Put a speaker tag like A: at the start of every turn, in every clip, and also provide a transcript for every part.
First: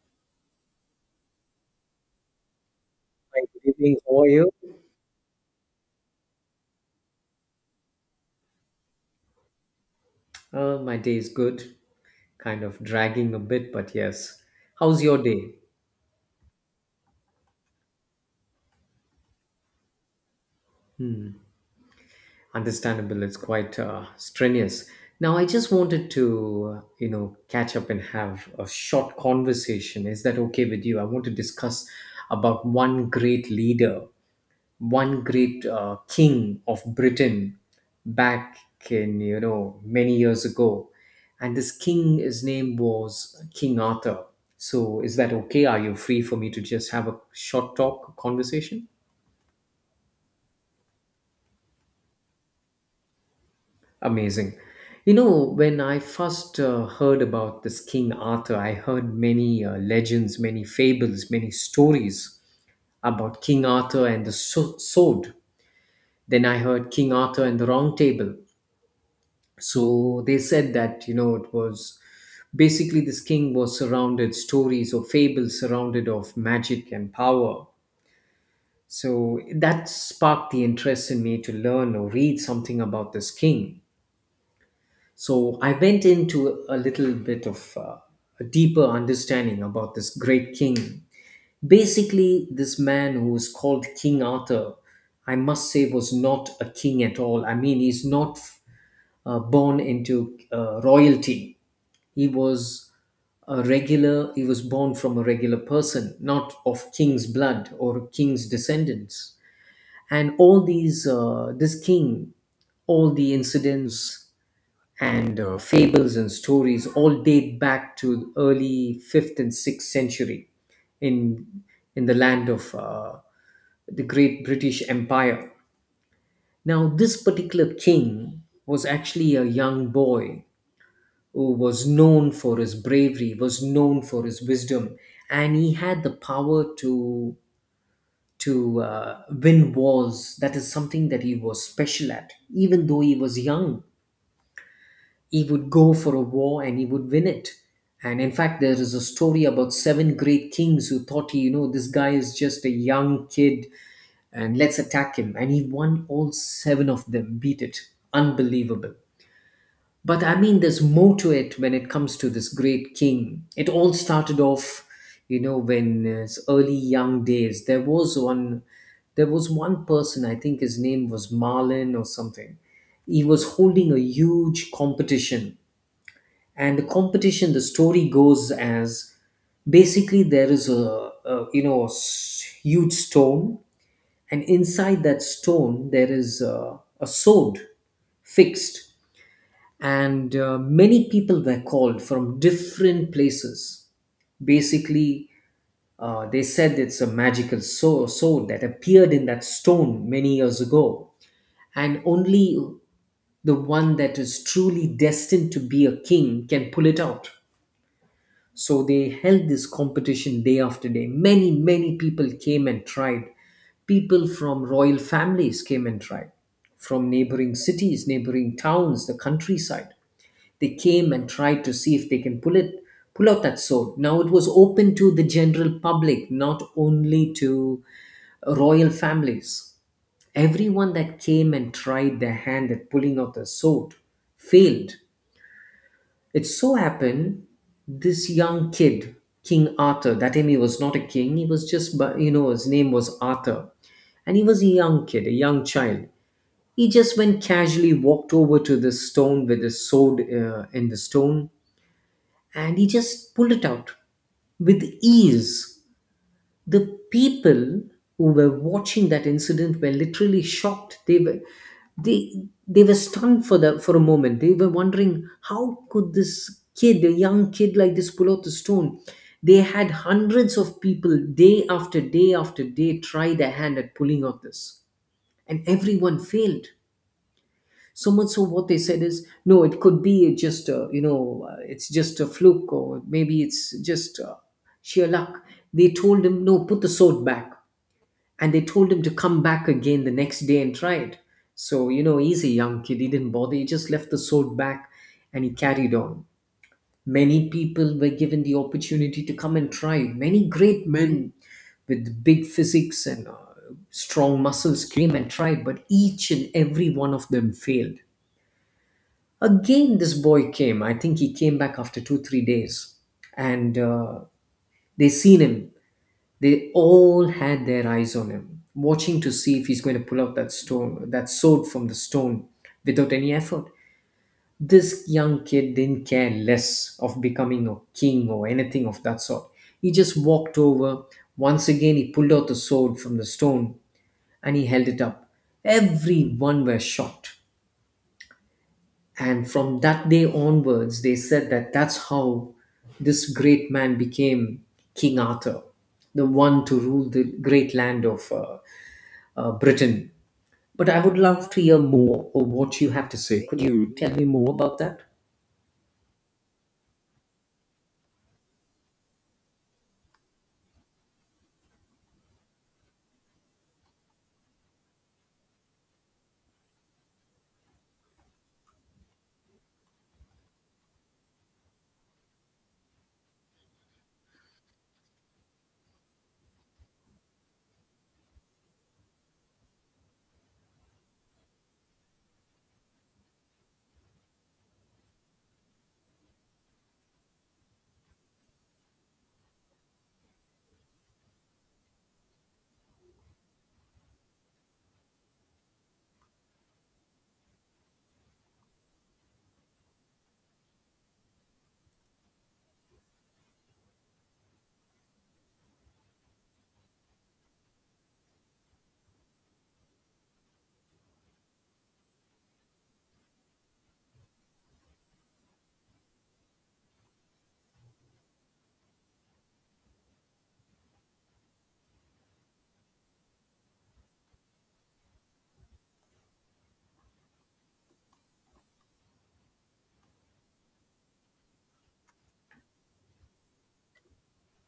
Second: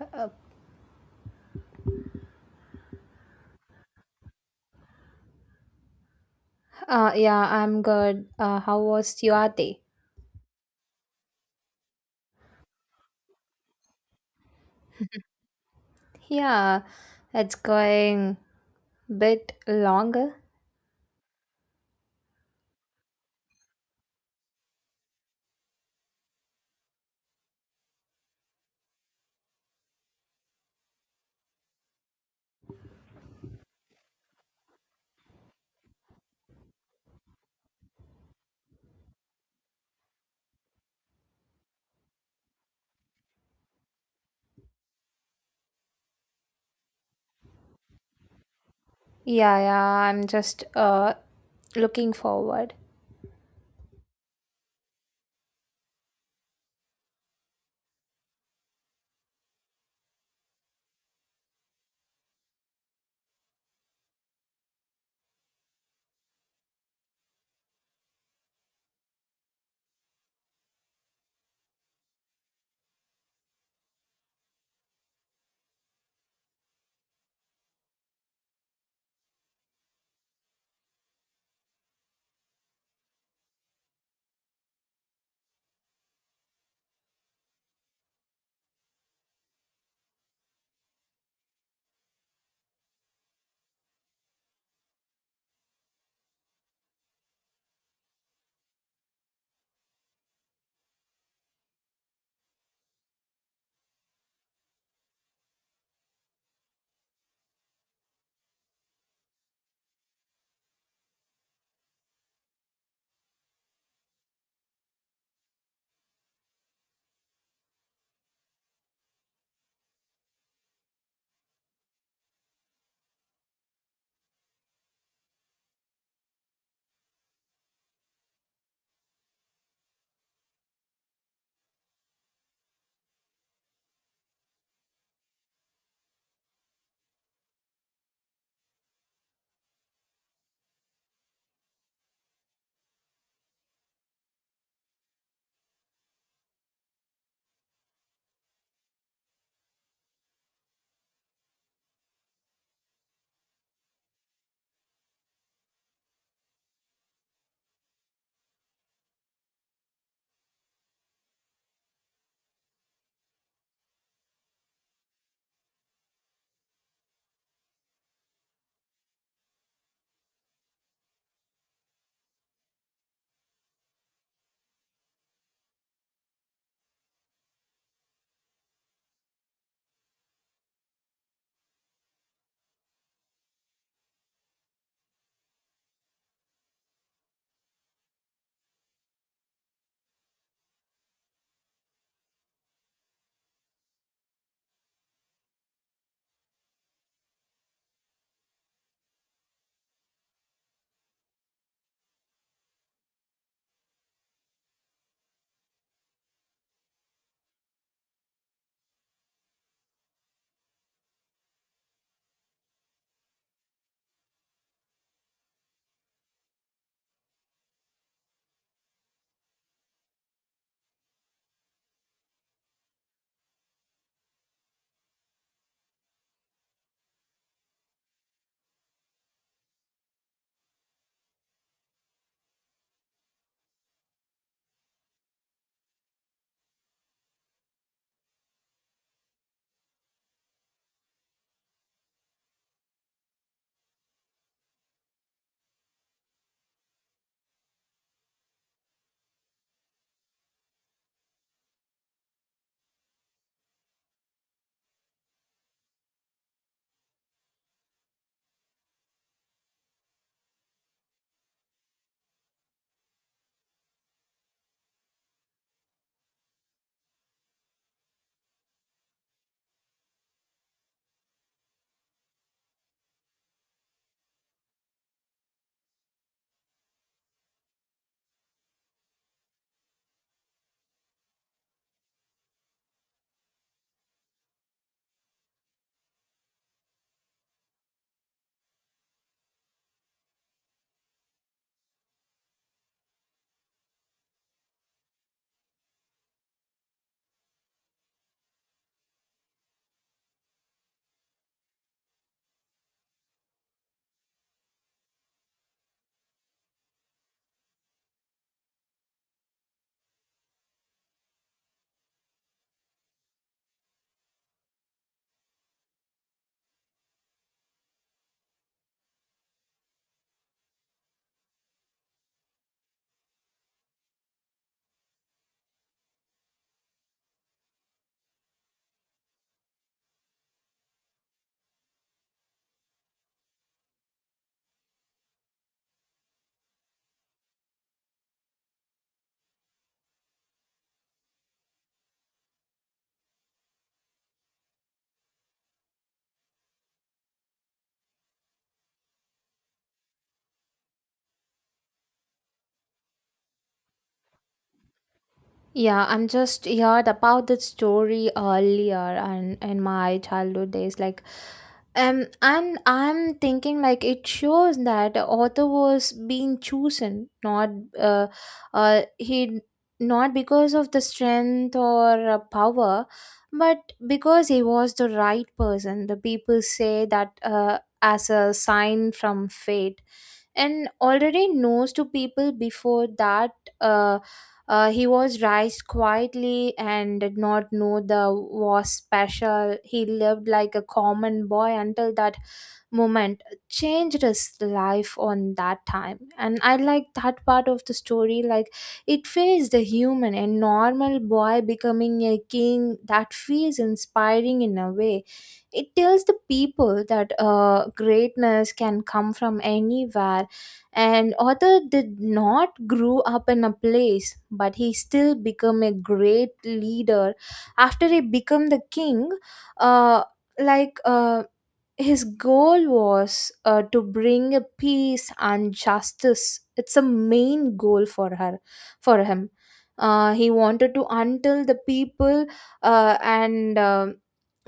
A: Uh,
B: Hi, good evening. How are you?
A: yeah, I'm good. How was your day?
B: My day is good, kind of dragging a bit, but yes. How's your day?
A: Yeah, it's going bit longer.
B: Hmm. Understandable, it's quite strenuous. Now, I just wanted to, catch up and have a short conversation. Is that okay with you? I want to discuss about one great leader one great king of Britain back in many years ago, and this king, his name was King Arthur. So is that okay? Are you free for me to just have a short talk conversation?
A: Yeah, yeah, I'm just looking forward.
B: Amazing. You know, when I first heard about this King Arthur, I heard many legends, many fables, many stories about King Arthur and the sword. Then I heard King Arthur and the Round Table. So they said that it was basically this king was surrounded stories or fables surrounded of magic and power, so that sparked the interest in me to learn or read something about this king. So I went into a little bit of a deeper understanding about this great king. Basically, this man who was called King Arthur, I must say was not a king at all. I mean, he's not born into royalty. He was a regular, he was born from a regular person, not of king's blood or king's descendants. And all these, this king, all the incidents and fables and stories all date back to early 5th and 6th century in the land of the great British Empire. Now, this particular king was actually a young boy who was known for his bravery, was known for his wisdom, and he had the power to to win wars. That is something that he was special at. Even though he was young, he would go for a war and he would win it. And in fact, there is a story about seven great kings who thought, you know, this guy is just a young kid, and let's attack him. And he won all seven of them, beat it. Unbelievable. But I mean, there's more to it when it comes to this great king. It all started off, you know, when his early young days. There was one person. I think his name was Marlin or something. He was holding a huge competition, and the competition. The story goes as basically there is a a huge stone, and inside that stone there is a sword fixed, and many people were called from different places. Basically, they said it's a magical sword that appeared in that stone many years ago, and only the one that is truly destined to be a king can pull it out. So they held this competition day after day. Many, many people came and tried. People from royal families came and tried, from neighboring cities, neighboring towns, the countryside, they came and tried to see if they can pull out that sword. Now it was open to the general public, not only to royal families. Everyone that came and tried their hand at pulling out the sword failed. It so happened this young kid, King Arthur, that time he was not a king, he was just, but you know, his name was Arthur, and he was a young kid, a young child. He just went casually, walked over to the stone with his sword in the stone, and he just pulled it out with ease. The people who were watching that incident were literally shocked. They were, they they were stunned for a moment. They were wondering how could this kid, a young kid like this, pull out the stone. They had hundreds of people day after day after day try their hand at pulling out this, and everyone failed. So much so what they said is no, it could be just a, you know, it's just a fluke, or maybe it's just sheer luck. They told him no, put the sword back, and they told him to come back again the next day and try it. So you know, he's a young kid, he didn't bother, he just left the sword back, and he carried on. Many people were given the opportunity to come and try. Many great men with big physics and strong muscles came and tried, but each and every one of them failed. Again, this boy came. I think he came back after two, three days. And they seen him. They all had their eyes on him, watching to see if he's going to pull out that stone, that sword from the stone without any effort. This young kid didn't care less of becoming a king or anything of that sort. He just walked over. Once again, he pulled out the sword from the stone and he held it up. Everyone were shocked. And from that day onwards, they said that that's how this great man became King Arthur, the one to rule the great land of Britain. But I would love to hear more of what you have to say. Could you tell me more about that?
A: Yeah, I'm just heard about that story earlier and in my childhood days, like and I'm thinking like it shows that the author was being chosen, not uh, he not because of the strength or power, but because he was the right person. The people say that as a sign from fate and already knows to people before that uh, he was raised quietly and did not know the was special. He lived like a common boy until that moment changed his life on that time. And I like that part of the story, like it feels the human and normal boy becoming a king. That feels inspiring in a way. It tells the people that greatness can come from anywhere, and author did not grow up in a place but he still became a great leader. After he became the king, uh, like uh, his goal was to bring a peace and justice. It's a main goal for her, for him. He wanted to until the people and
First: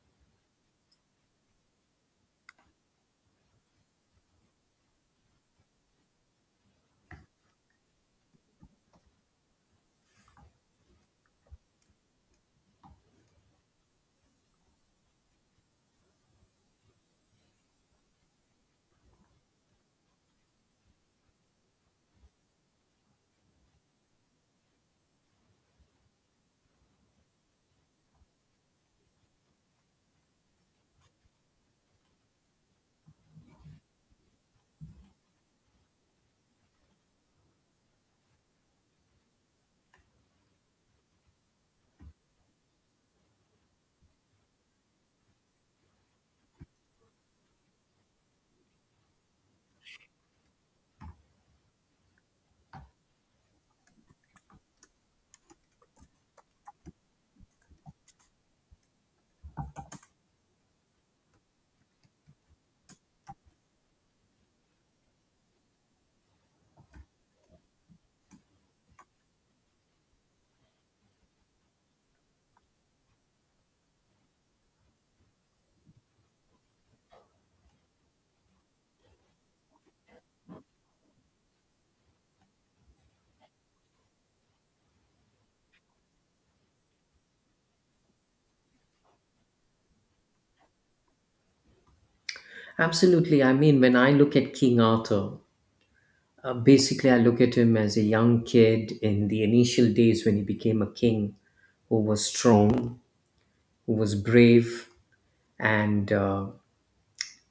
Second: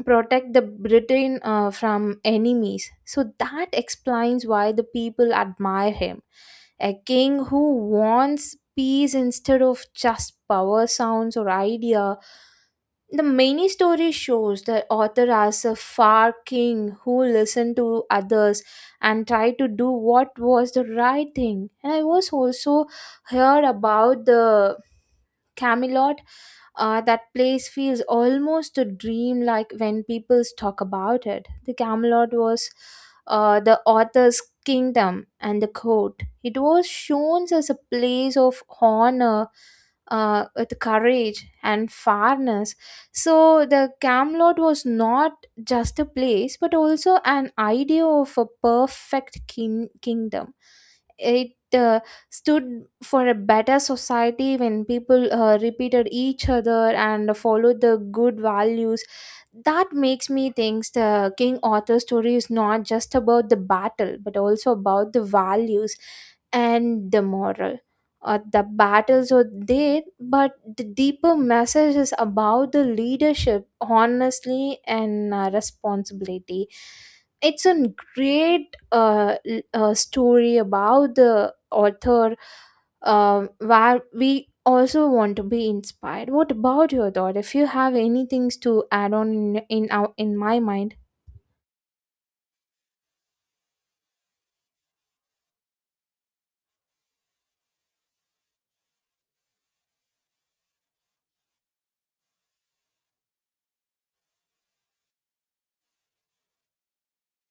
A: protect the Britain from enemies. So that explains why the people admire him. A king who wants peace instead of just power sounds or idea. The many story shows the author as a far king who listened to others and tried to do what was the right thing. And I was also heard about the Camelot. That place feels almost a dream like when people talk about it. The Camelot was the author's kingdom and the court. It was shown as a place of honor, with courage, and fairness. So the Camelot was not just a place but also an idea of a perfect king- kingdom. It stood for a better society when people repeated each other and followed the good values. That makes me think the King Arthur story is not just about the battle but also about the values and the moral. The battles are there but the deeper message is about the leadership honestly and responsibility. It's a great a, a story about the author where we also want to be inspired. What about your thought? If you have any things to add on in my mind.
B: Absolutely. I mean, when I look at King Arthur, basically I look at him as a young kid in the initial days when he became a king who was strong, who was brave, and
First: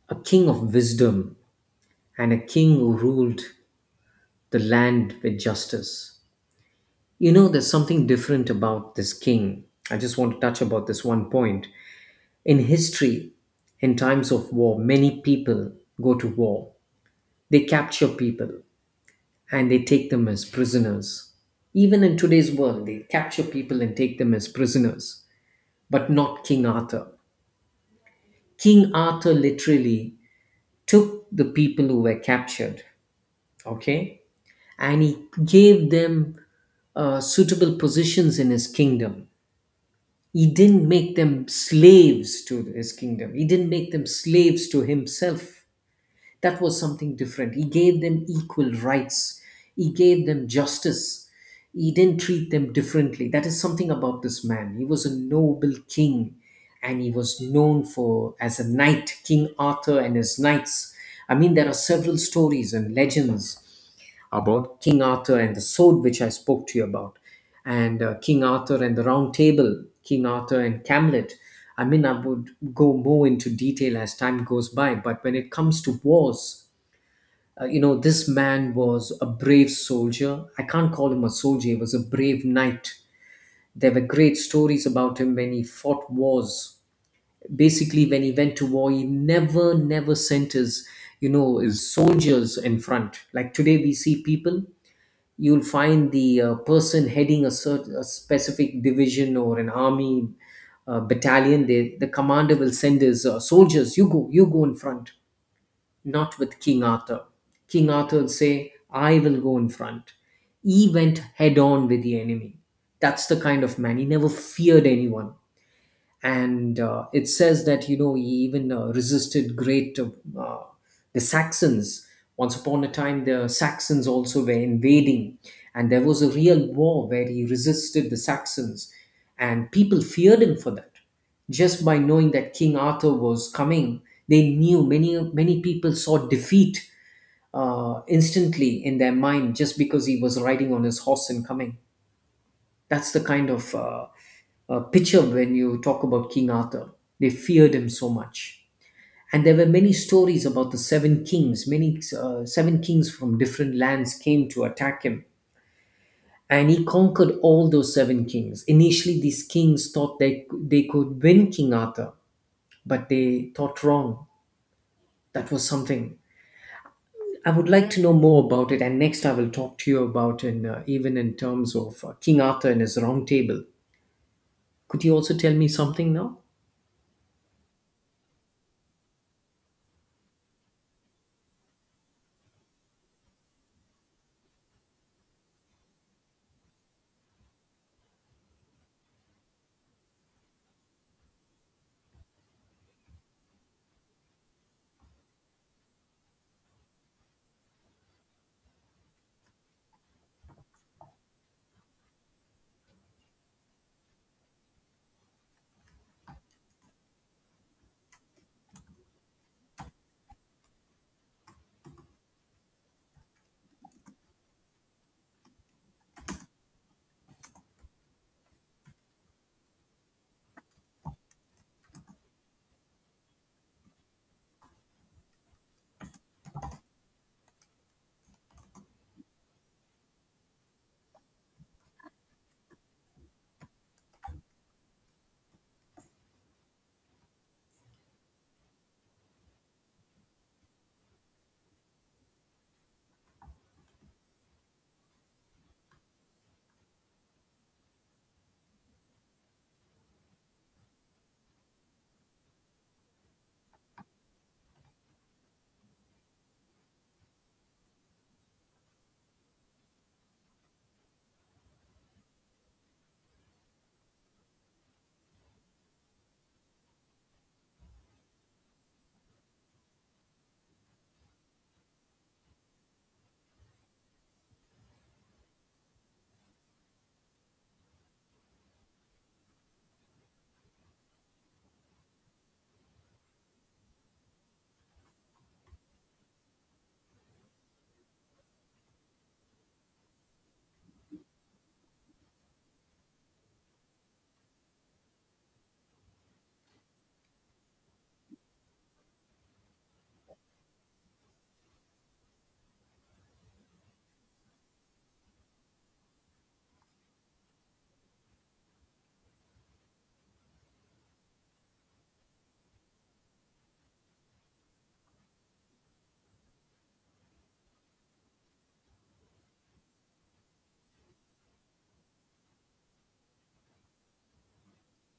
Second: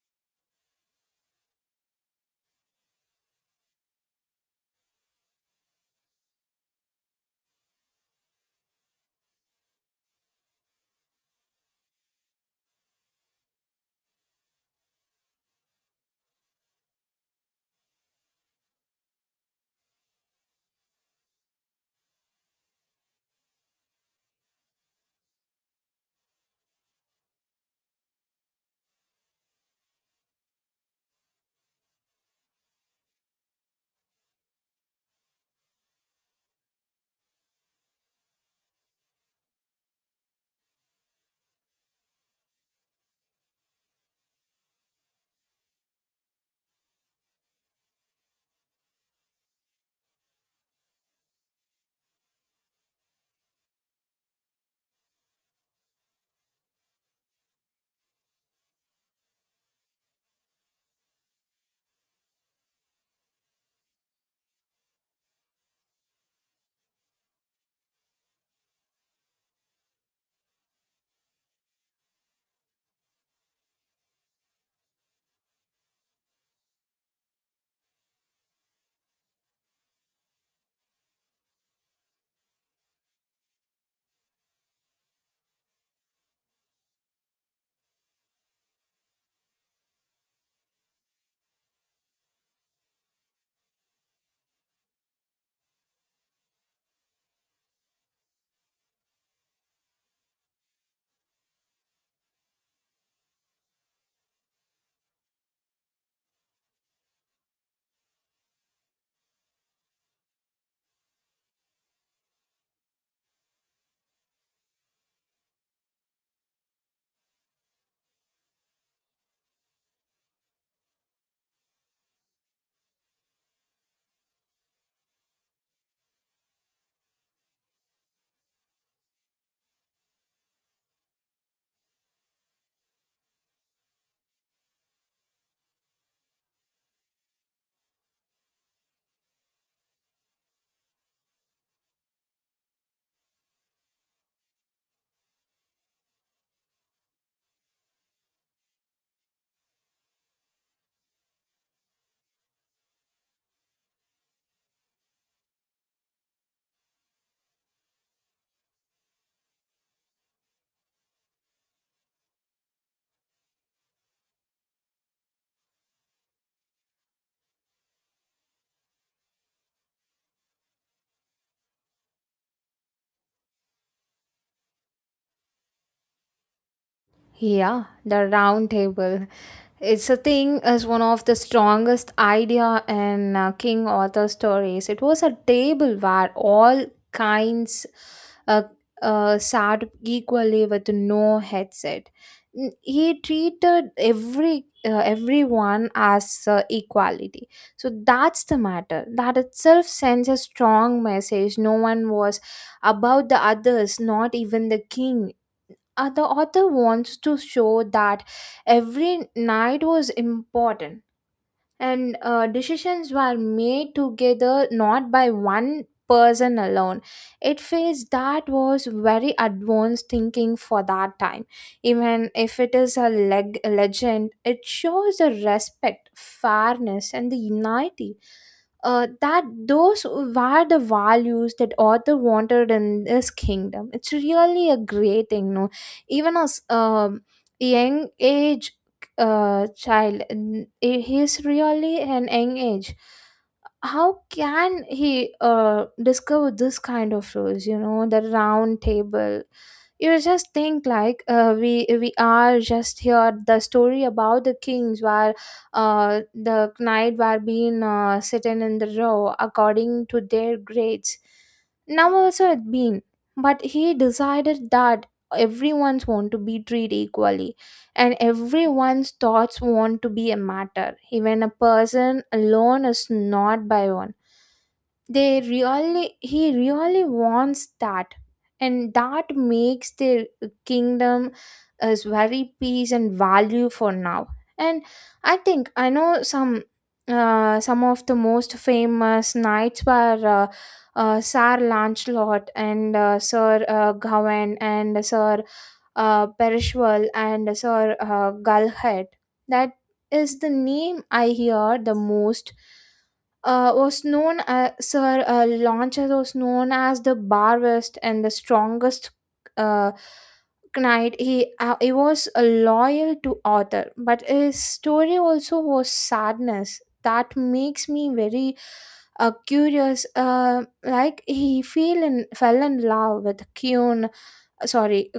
B: a king of wisdom and a king who ruled the land with justice. You know, there's something different about this king. I just want to touch about this one point. In history, in times of war, many people go to war. They capture people and they take them as prisoners. Even in today's world, they capture people and take them as prisoners, but not King Arthur. King Arthur literally took the people who were captured, okay, and he gave them suitable positions in his kingdom. He didn't make them slaves to his kingdom, he didn't make them slaves to himself. That was something different. He gave them equal rights, he gave them justice. He didn't treat them differently. That is something about this man. He was a noble king and he was known for as a knight, King Arthur and his knights. I mean, there are several stories and legends about King Arthur and the sword, which I spoke to you about, and King Arthur and the Round Table, King Arthur and Camlet. I mean, I would go more into detail as time goes by, but when it comes to wars, you know, this man was a brave soldier. I can't call him a soldier, he was a brave knight. There were great stories about him when he fought wars. Basically, when he went to war, he never, never sent his, you know, his soldiers in front. Like today, we see people, you'll find the person heading a specific division or an army battalion. The commander will send his soldiers, you go, you go in front. Not with King Arthur. King Arthur will say, I will go in front. He went head on with the enemy. That's the kind of man, he never feared anyone. And it says that you know he even resisted great uh, the Saxons. Once upon a time, the Saxons also were invading, and there was a real war where he resisted the Saxons, and people feared him for that. Just by knowing that King Arthur was coming, they knew, many many people saw defeat instantly in their mind, just because he was riding on his horse and coming. That's the kind of picture when you talk about King Arthur. They feared him so much. And there were many stories about the seven kings. Many seven kings from different lands came to attack him. And he conquered all those seven kings. Initially, these kings thought they could win King Arthur, but they thought wrong. That was something. I would like to know more about it, and next I will talk to you about in even in terms of King Arthur and his Round Table. Could you also tell me something now?
A: Yeah, the round table. It's a thing as one of the strongest idea in King Arthur stories. It was a table where all kinds uh, sat equally with no headset. He treated every everyone as equality. So that's the matter. That itself sends a strong message. No one was above the others, not even the king. The author wants to show that every night was important and decisions were made together, not by one person alone. It feels that was very advanced thinking for that time. Even if it is a legend, it shows the respect, fairness and the unity. That those were the values that Arthur wanted in this kingdom. It's really a great thing, no? Even as young age child, he's really an young age. How can he discover this kind of rules, you know, the round table? You just think like we are just here. The story about the kings where the knight were being sitting in the row according to their grades now also it been, but he decided that everyone's want to be treated equally and everyone's thoughts want to be a matter, even a person alone is not by one. They really he really wants that, and that makes their kingdom as very peace and value for now. And I think I know some of the most famous knights were Sir Lancelot and Sir Gawain and Sir Perishwal and Sir Galhat. That is the name I hear the most. Was known as Sir Launchas was known as the bravest and the strongest uh, knight. He was loyal to Arthur, but his story also was sadness. That makes me very curious. Like he fell in fell in love with Kyun, sorry,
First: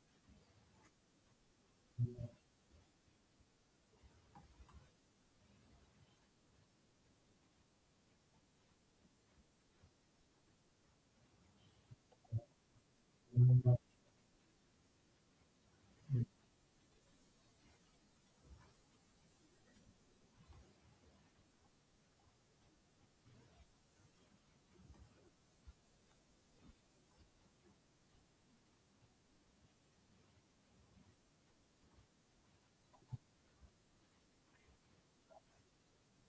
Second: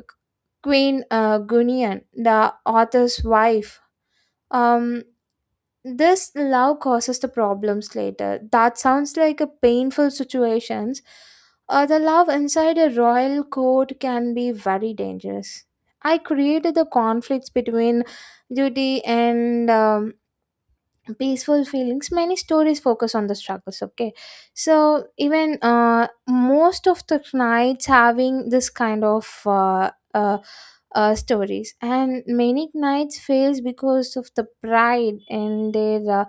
A: Queen Gunian, the author's wife. Um, this love causes the problems later. That sounds like a painful situations. The love inside a royal court can be very dangerous. I created the conflicts between duty and peaceful feelings. Many stories focus on the struggles. Okay, so even most of the knights having this kind of stories, and many knights fails because of the pride and their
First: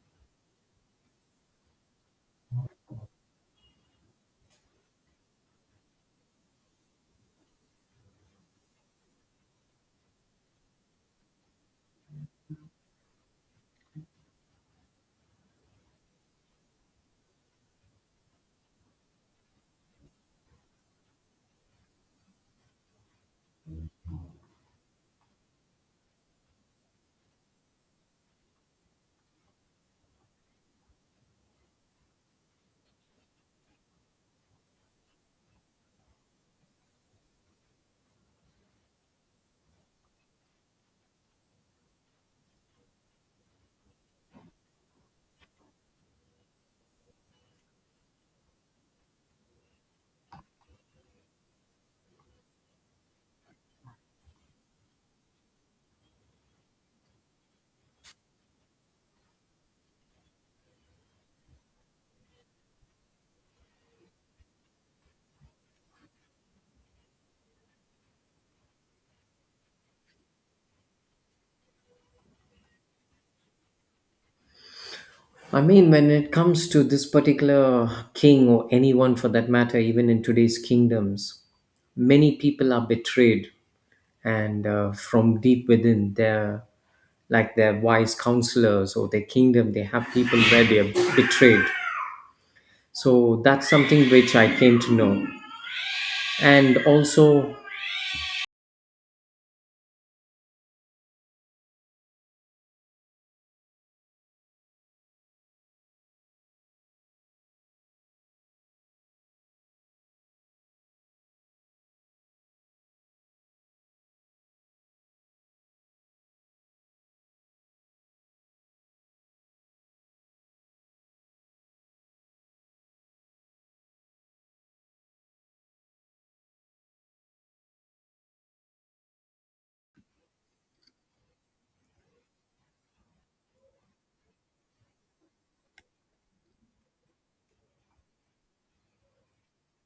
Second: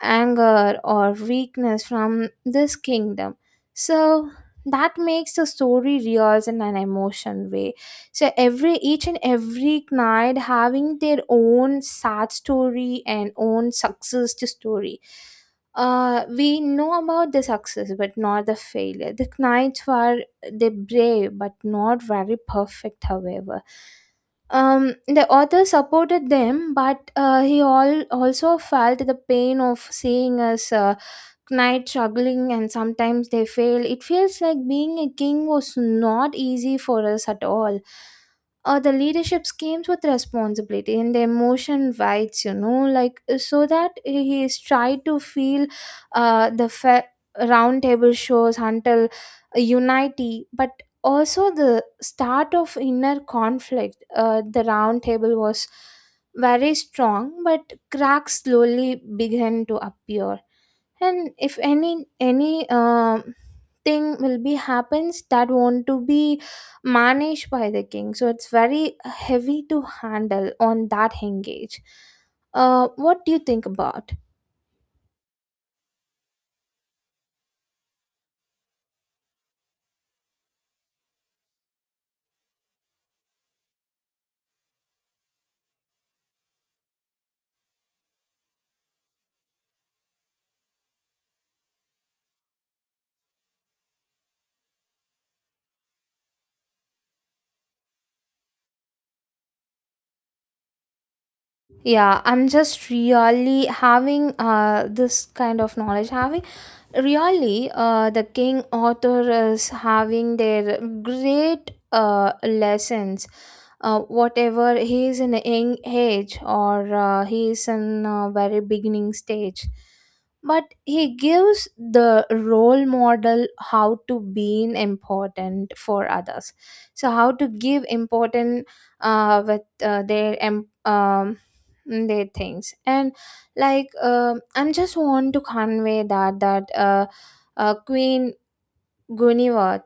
A: anger or weakness from this kingdom. So that makes the story real in an emotion way. So every each and every knight having their own sad story and own success story. We know about the success but not the failure. The knights were they brave but not very perfect. However, the author supported them, but he all also felt the pain of seeing us night struggling, and sometimes they fail. It feels like being a king was not easy for us at all. The leadership comes with responsibility and the emotion rights, you know, like so that he is tried to feel uh, the fa- round table shows until unity, but also the start of inner conflict. The round table was very strong, but cracks slowly began to appear. And if any thing will be happens that want to be managed by the king, so it's very heavy to handle on that engage. Uh, what do you think about?
B: I mean, when it comes to this particular king or anyone for that matter, even in today's kingdoms, many people are betrayed, and from deep within their, like their wise counselors or their kingdom, they have people where they are betrayed. So that's something which I came to know. And also,
A: Yeah, I'm just really having this kind of knowledge having really the king author is having their great lessons. Whatever he is in a young age or he is in a very beginning stage, but he gives the role model how to be important for others. So how to give important uh, with uh, their em- um, their things and like I'm just want to convey that that queen Guniwat,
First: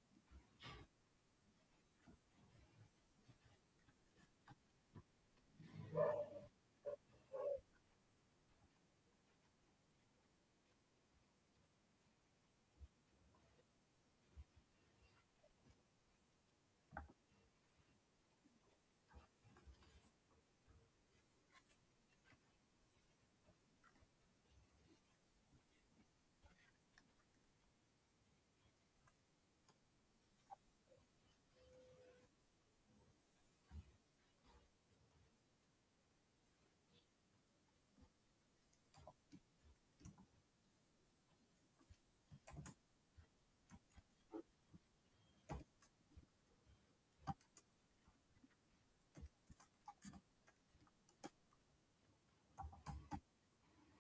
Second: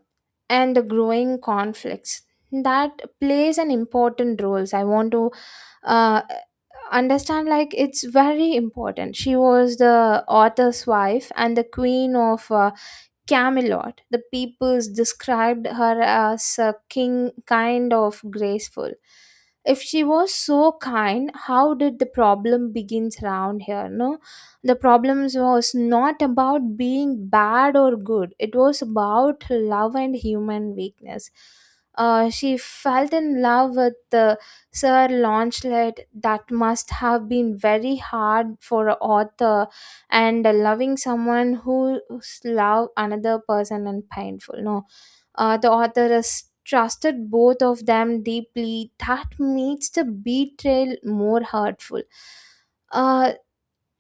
A: and the growing conflicts. That plays an important role. I want to uh, understand like it's very important. She was the author's wife and the queen of Camelot. The peoples described her as a king kind of graceful. If she was so kind, how did the problem begins around here? No, the problems was not about being bad or good. It was about love and human weakness. She felt in love with the Sir Launcelot. That must have been very hard for an author, and loving someone who's love another person and painful, no? The author has trusted both of them deeply. That makes the betrayal more hurtful. uh,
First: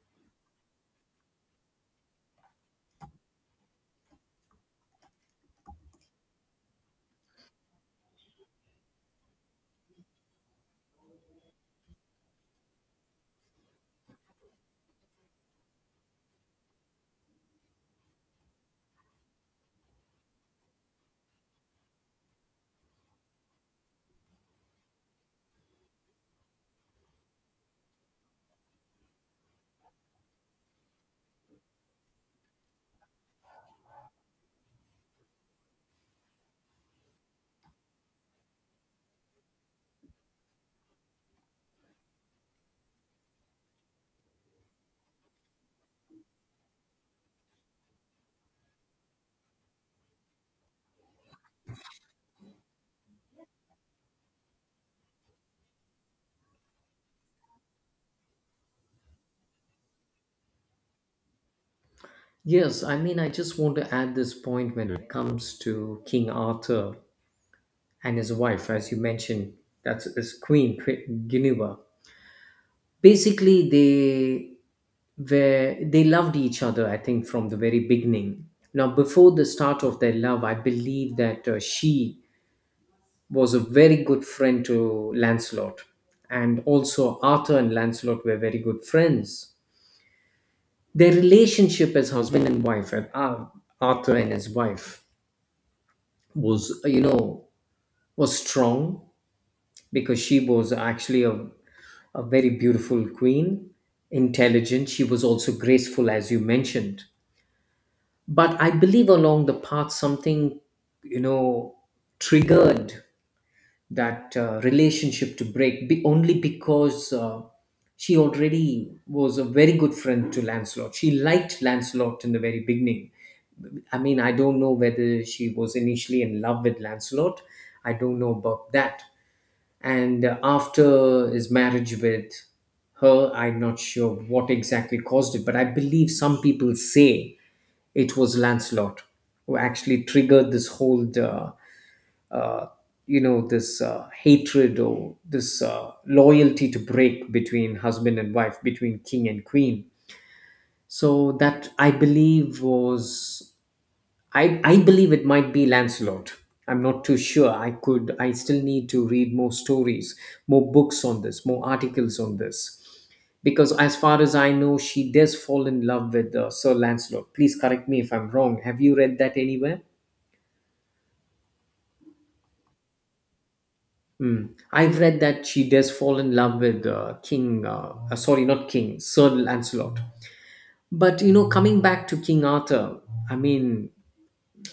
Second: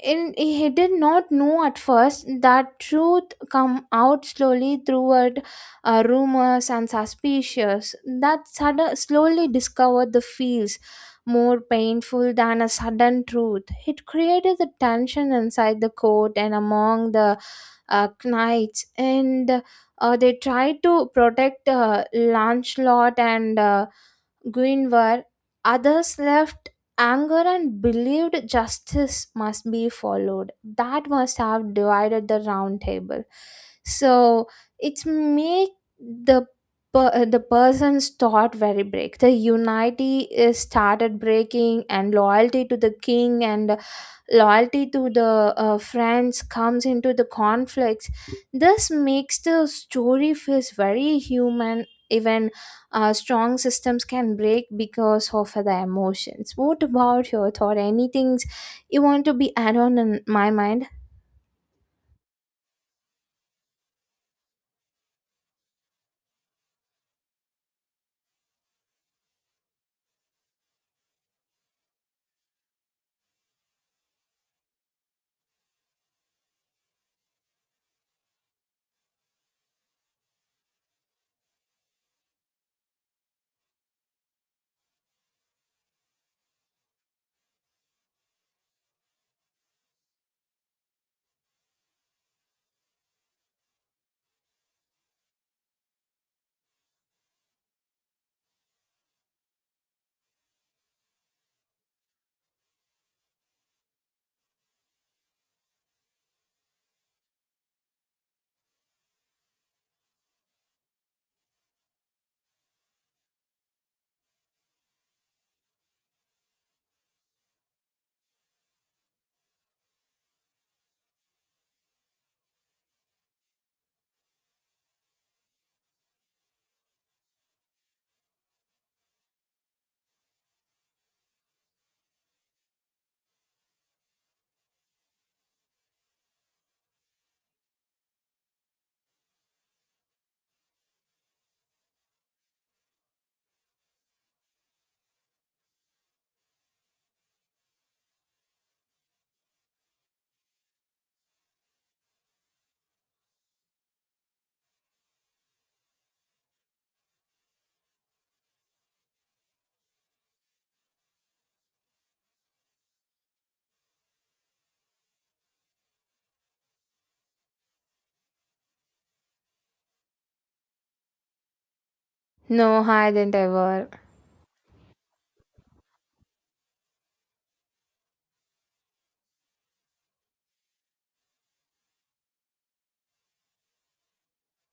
A: and he did not know at first. That truth come out slowly throughout rumors and suspicions. That sudden, slowly discovered the feels more painful than a sudden truth. It created the tension inside the court and among the knights, and they tried to protect Lancelot and Guinevere. Others left anger and believed justice must be followed. That must have divided the round table. So it's make the the person's thought very break. The unity is started breaking, and loyalty to the king and loyalty to the friends comes into the conflicts. This makes the story feels very human, even strong systems can break because of the emotions. What about your thought? Anything you want to be add on in my mind?
B: yes, I mean, I just want to add this point when it comes to King Arthur and his wife, as you mentioned, that's his queen, Queen Guinevere. Basically, they were they loved each other, I think, from the very beginning. Now, before the start of their love, I believe that she was a very good friend to Lancelot, and also Arthur and Lancelot were very good friends. Their relationship as husband and wife, Arthur and his wife, was, was strong, because she was actually a very beautiful queen, intelligent. She was also graceful, as you mentioned. But I believe along the path, something, you know, triggered that relationship to break only because she already was a very good friend to Lancelot. She liked Lancelot in the very beginning. I mean, I don't know whether she was initially in love with Lancelot. I don't know about that. And after his marriage with her, I'm not sure what exactly caused it, but I believe some people say it was Lancelot who actually triggered this whole uh, you know this hatred, or this loyalty to break between husband and wife, between king and queen. So that, I believe, was I believe it might be Lancelot. I'm not too sure. I still need to read more stories, more books on this, more articles on this. Because as far as I know, she does fall in love with Sir Lancelot. Please correct me if I'm wrong. Have you read that anywhere?
A: No, I didn't ever.
B: Hmm. I've read that she does fall in love with sorry, not King, Sir Lancelot. But you know, coming back to King Arthur, I mean,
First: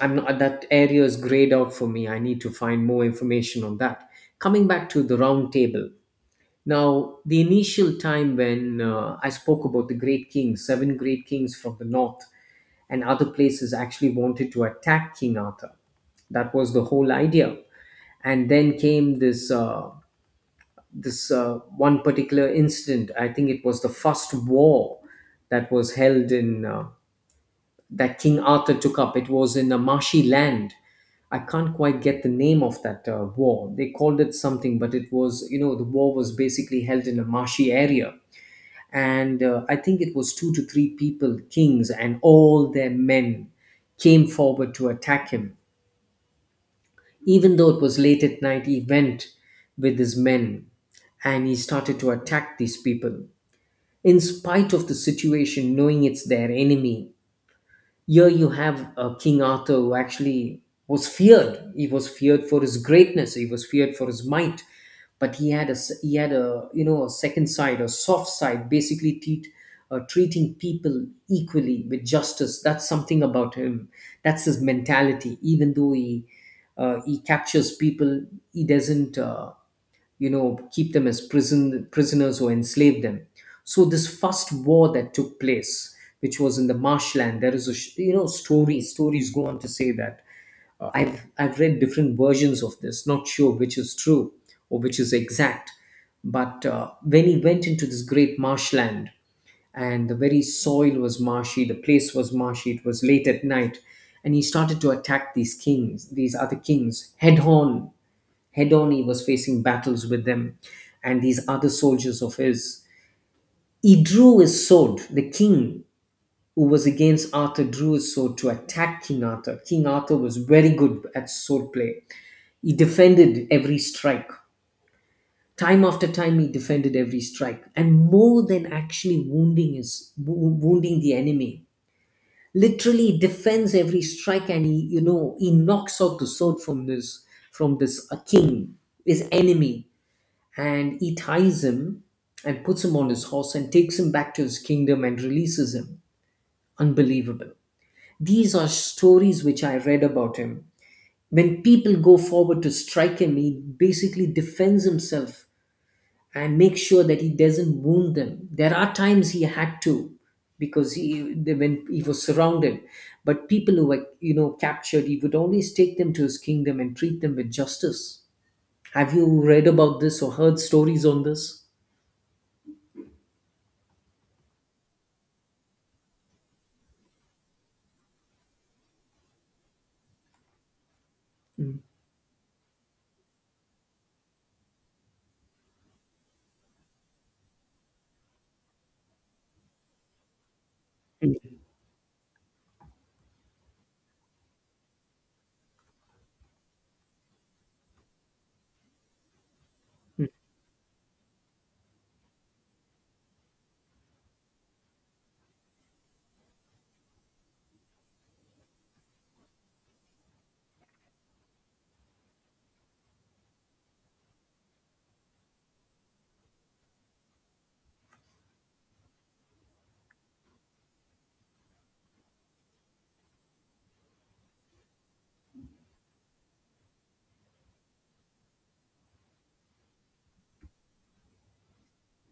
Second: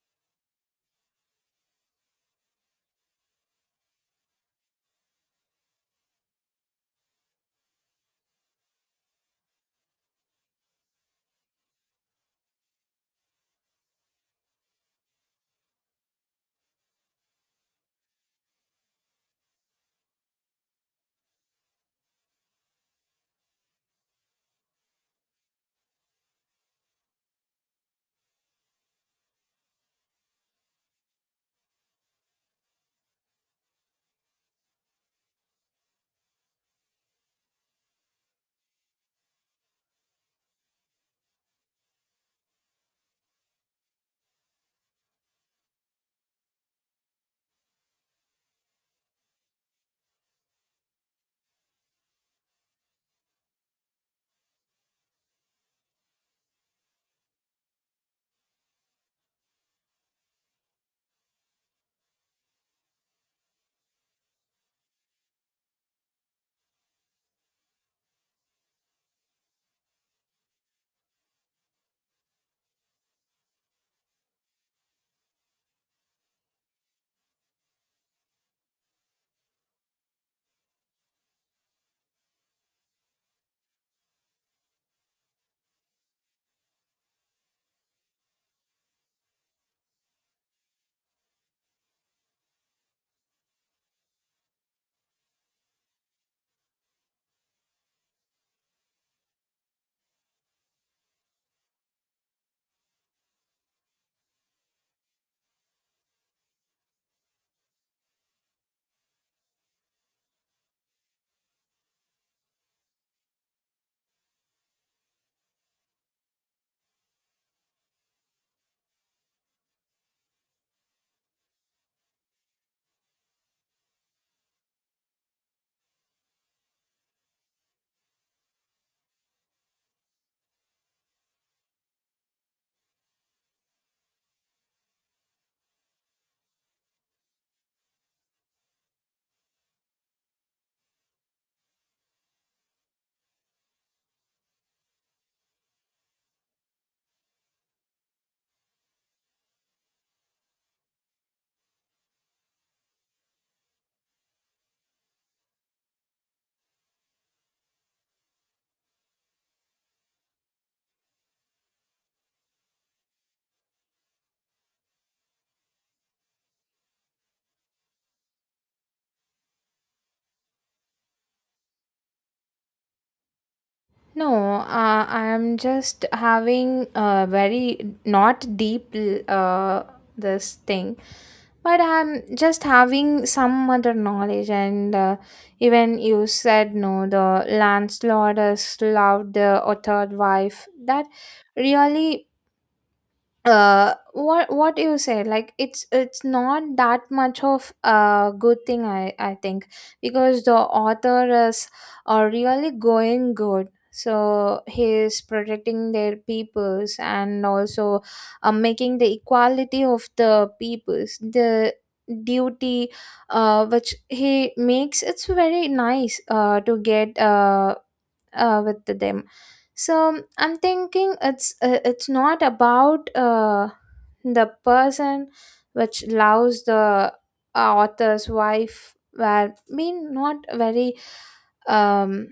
B: I'm not, that area is grayed out for me. I need to find more information on that. Coming back to the round table. Now, the initial time when I spoke about the great kings, 7 great kings from the north and other places actually wanted to attack King Arthur. That was the whole idea. And then came this this one particular incident. I think it was the first war that was held in that King Arthur took up. It was in a marshy land. I can't quite get the name of that war. They called it something, but it was, you know, the war was basically held in a marshy area. And I think it was 2 to 3 people, kings, and all their men came forward to attack him. Even though it was late at night, he went with his men and he started to attack these people. In spite of the situation, knowing it's their enemy, here you have King Arthur, who actually was feared. He was feared for his greatness. He was feared for his might. But he had he had, a you know, a second side, a soft side, basically treating people equally with justice. That's something about him. That's his mentality. Even though he captures people, he doesn't. You know, keep them as prisoners or enslave them. So this first war that took place, which was in the marshland, there is a you know, story. Stories go on to say that I've read different versions of this, not sure which is true or which is exact. But when he went into this great marshland, and the very soil was marshy, the place was marshy, it was late at night, and he started to attack these kings, these other kings, head on. Hedoni was facing battles with them and these other soldiers of his. He drew his sword. The king who was against Arthur drew his sword to attack King Arthur. King Arthur was very good at sword play. He defended every strike. Time after time, he defended every strike, and more than actually wounding the enemy, literally defends every strike, and he, you know, he knocks out the sword from this king, his enemy, and he ties him and puts him on his horse and takes him back to his kingdom and releases him. Unbelievable. These are stories which I read about him. When people go forward to strike him, he basically defends himself and makes sure that he doesn't wound them. There are times he had to, because when he was surrounded, but people who were, you know, captured, he would always take them to his kingdom and treat them with justice. Have you read about this or heard stories on this?
A: No, I'm just having a very not deep uh, this thing,
B: Mm.
A: but I'm just having some other knowledge. And even you said no, the landlord has loved the third wife. That really what you say like it's not that much of a good thing. I think
B: Mm.
A: because the author is really going good, so he is protecting their peoples and also making the equality of the peoples the duty which he makes. It's very nice to get with them. So I'm thinking it's not about the person which loves the author's wife were mean not very um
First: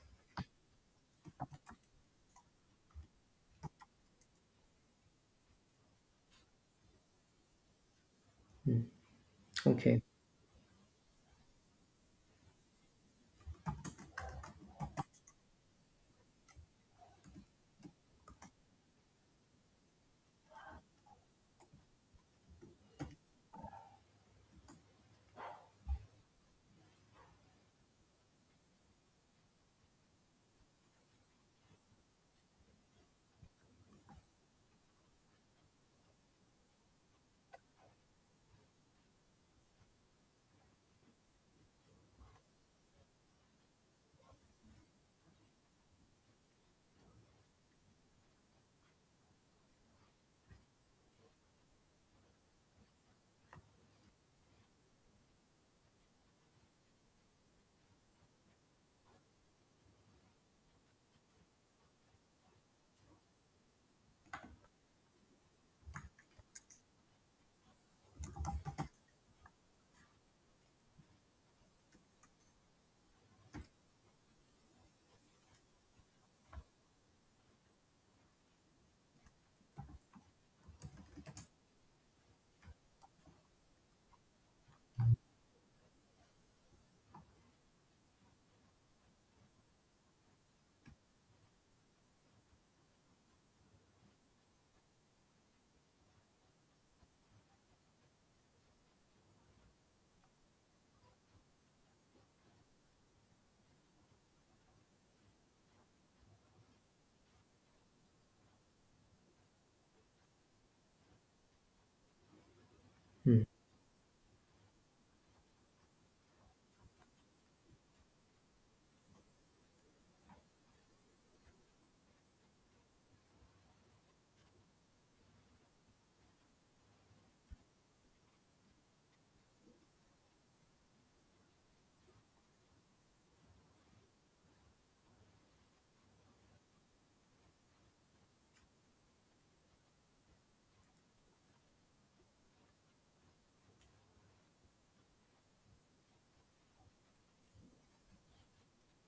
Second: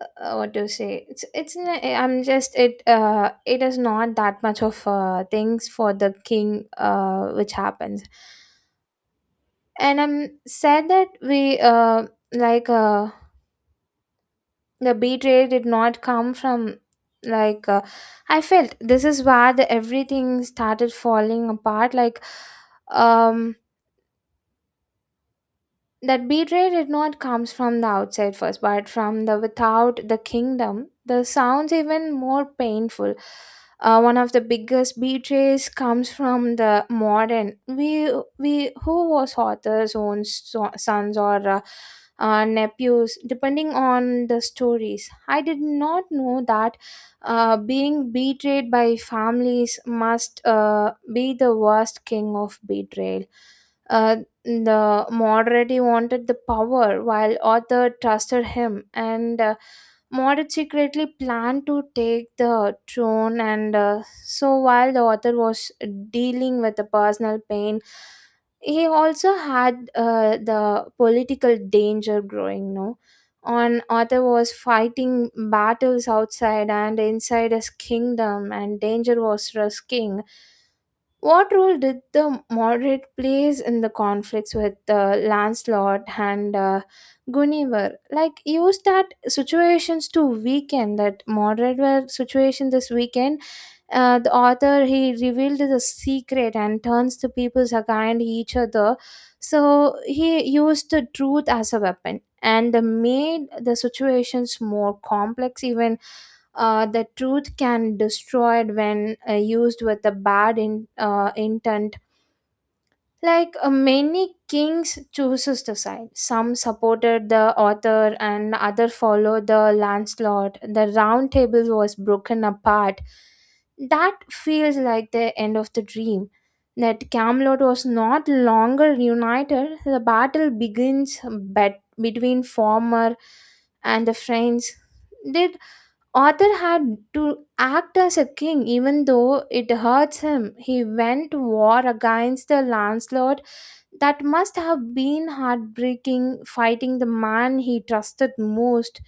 A: what do you say. It's I'm just it is not that much of things for the king which happens. And
B: Okay.
A: I'm sad that we like the betrayal did not come from like I felt this is where the everything started falling apart, like um that betrayal did not comes from the outside first but from the without the kingdom. The sounds even more painful. One of the biggest betrays comes from the modern we who was author's own sons or nephews depending on the stories. I did not know that being betrayed by families must be the worst king of betrayal. Uh, the Moriarty wanted the power while Arthur trusted him, and Moriarty secretly planned to take the throne. And so, while the author was dealing with the personal pain, he also had the political danger growing. No, on Arthur was fighting battles outside and inside his kingdom, and danger was risking. What role did the moderate plays in the conflicts with Lancelot and Guinevere? Like, use that situations to weaken that moderate were situation this weekend. The author he revealed the secret and turns the peoples against each other. So he used the truth as a weapon and made the situations more complex. Even the truth can destroy it when used with a bad intent.
B: Mm.
A: Like many kings chooses to side. Some supported the author and other followed the landslord. The round table was broken apart. That feels like the end of the dream. That Camelot was not longer united. The battle begins between former and the friends. They Arthur had to act as a king even though it hurts him. He went to war against the landlord. That must have been heartbreaking, fighting the man he trusted most.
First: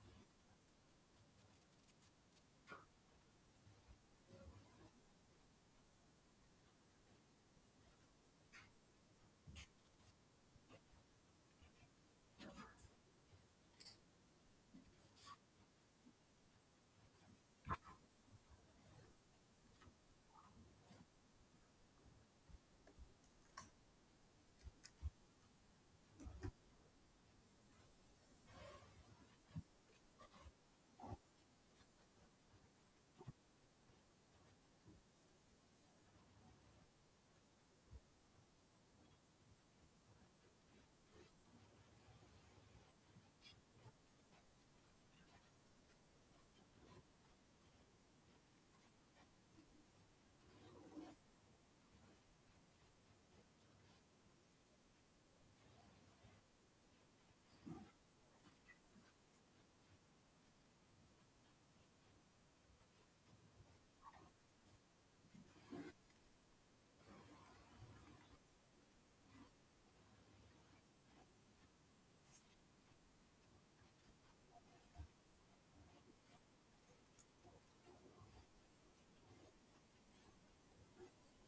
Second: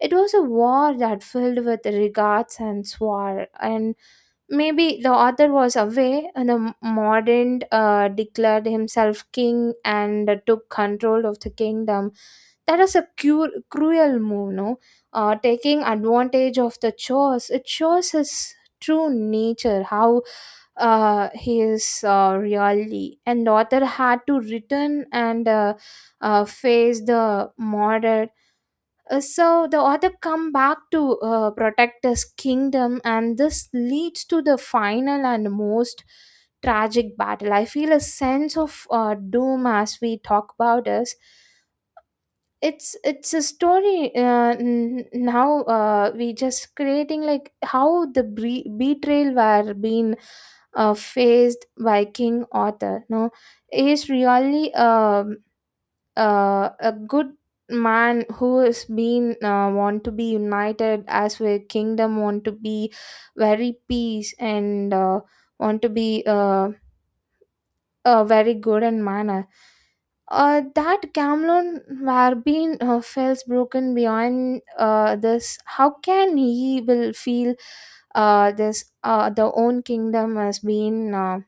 A: It was a war that filled with regards and swore, and maybe the author was away, and the modern declared himself king and took control of the kingdom. That is a cruel move, no? Uh, taking advantage of the chores. It shows his true nature, how he is really. And daughter had to return and face the murder. So the author come back to protect his kingdom, and this leads to the final and most tragic battle. I feel a sense of doom as we talk about this. It's a story now we just creating like how the betrayal were being faced by King Arthur, no? He is really a good man who is been want to be united as a kingdom, want to be very peace and want to be very good and manner. That Camlon were being feels broken beyond this. How can he will feel this the own kingdom has been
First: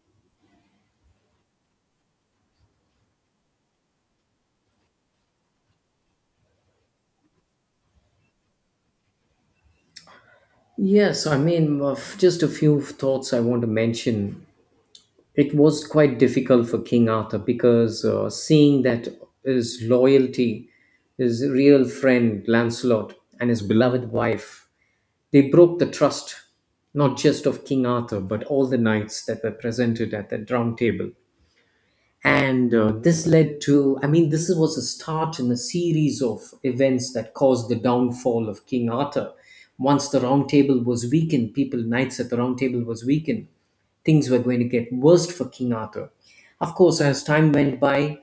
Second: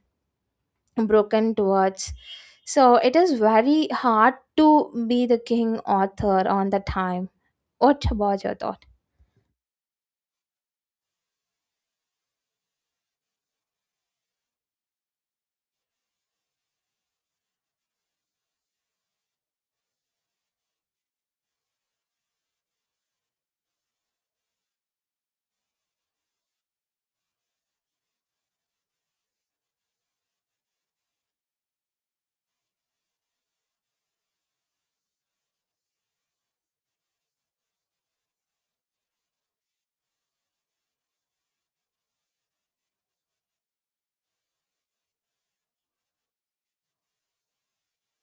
A: broken towards? So it is very hard to be the king author on the time. What about your thought?
B: Yes, I mean, of just a few thoughts I want to mention. It was quite difficult for King Arthur because seeing that his loyalty, his real friend Lancelot, and his beloved wife, they broke the trust, not just of King Arthur, but all the knights that were presented at the round table. And this led to, I mean, this was a start in a series of events that caused the downfall of King Arthur. Once the round table was weakened, people, knights at the round table was weakened, things were going to get worse for King Arthur. Of course, as time went by,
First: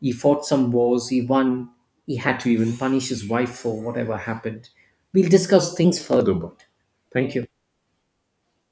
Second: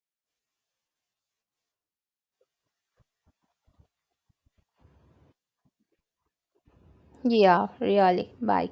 B: he fought some wars, he won, he had to even punish his wife for whatever happened. We'll discuss things further, but thank you.
A: Yeah, really. Bye.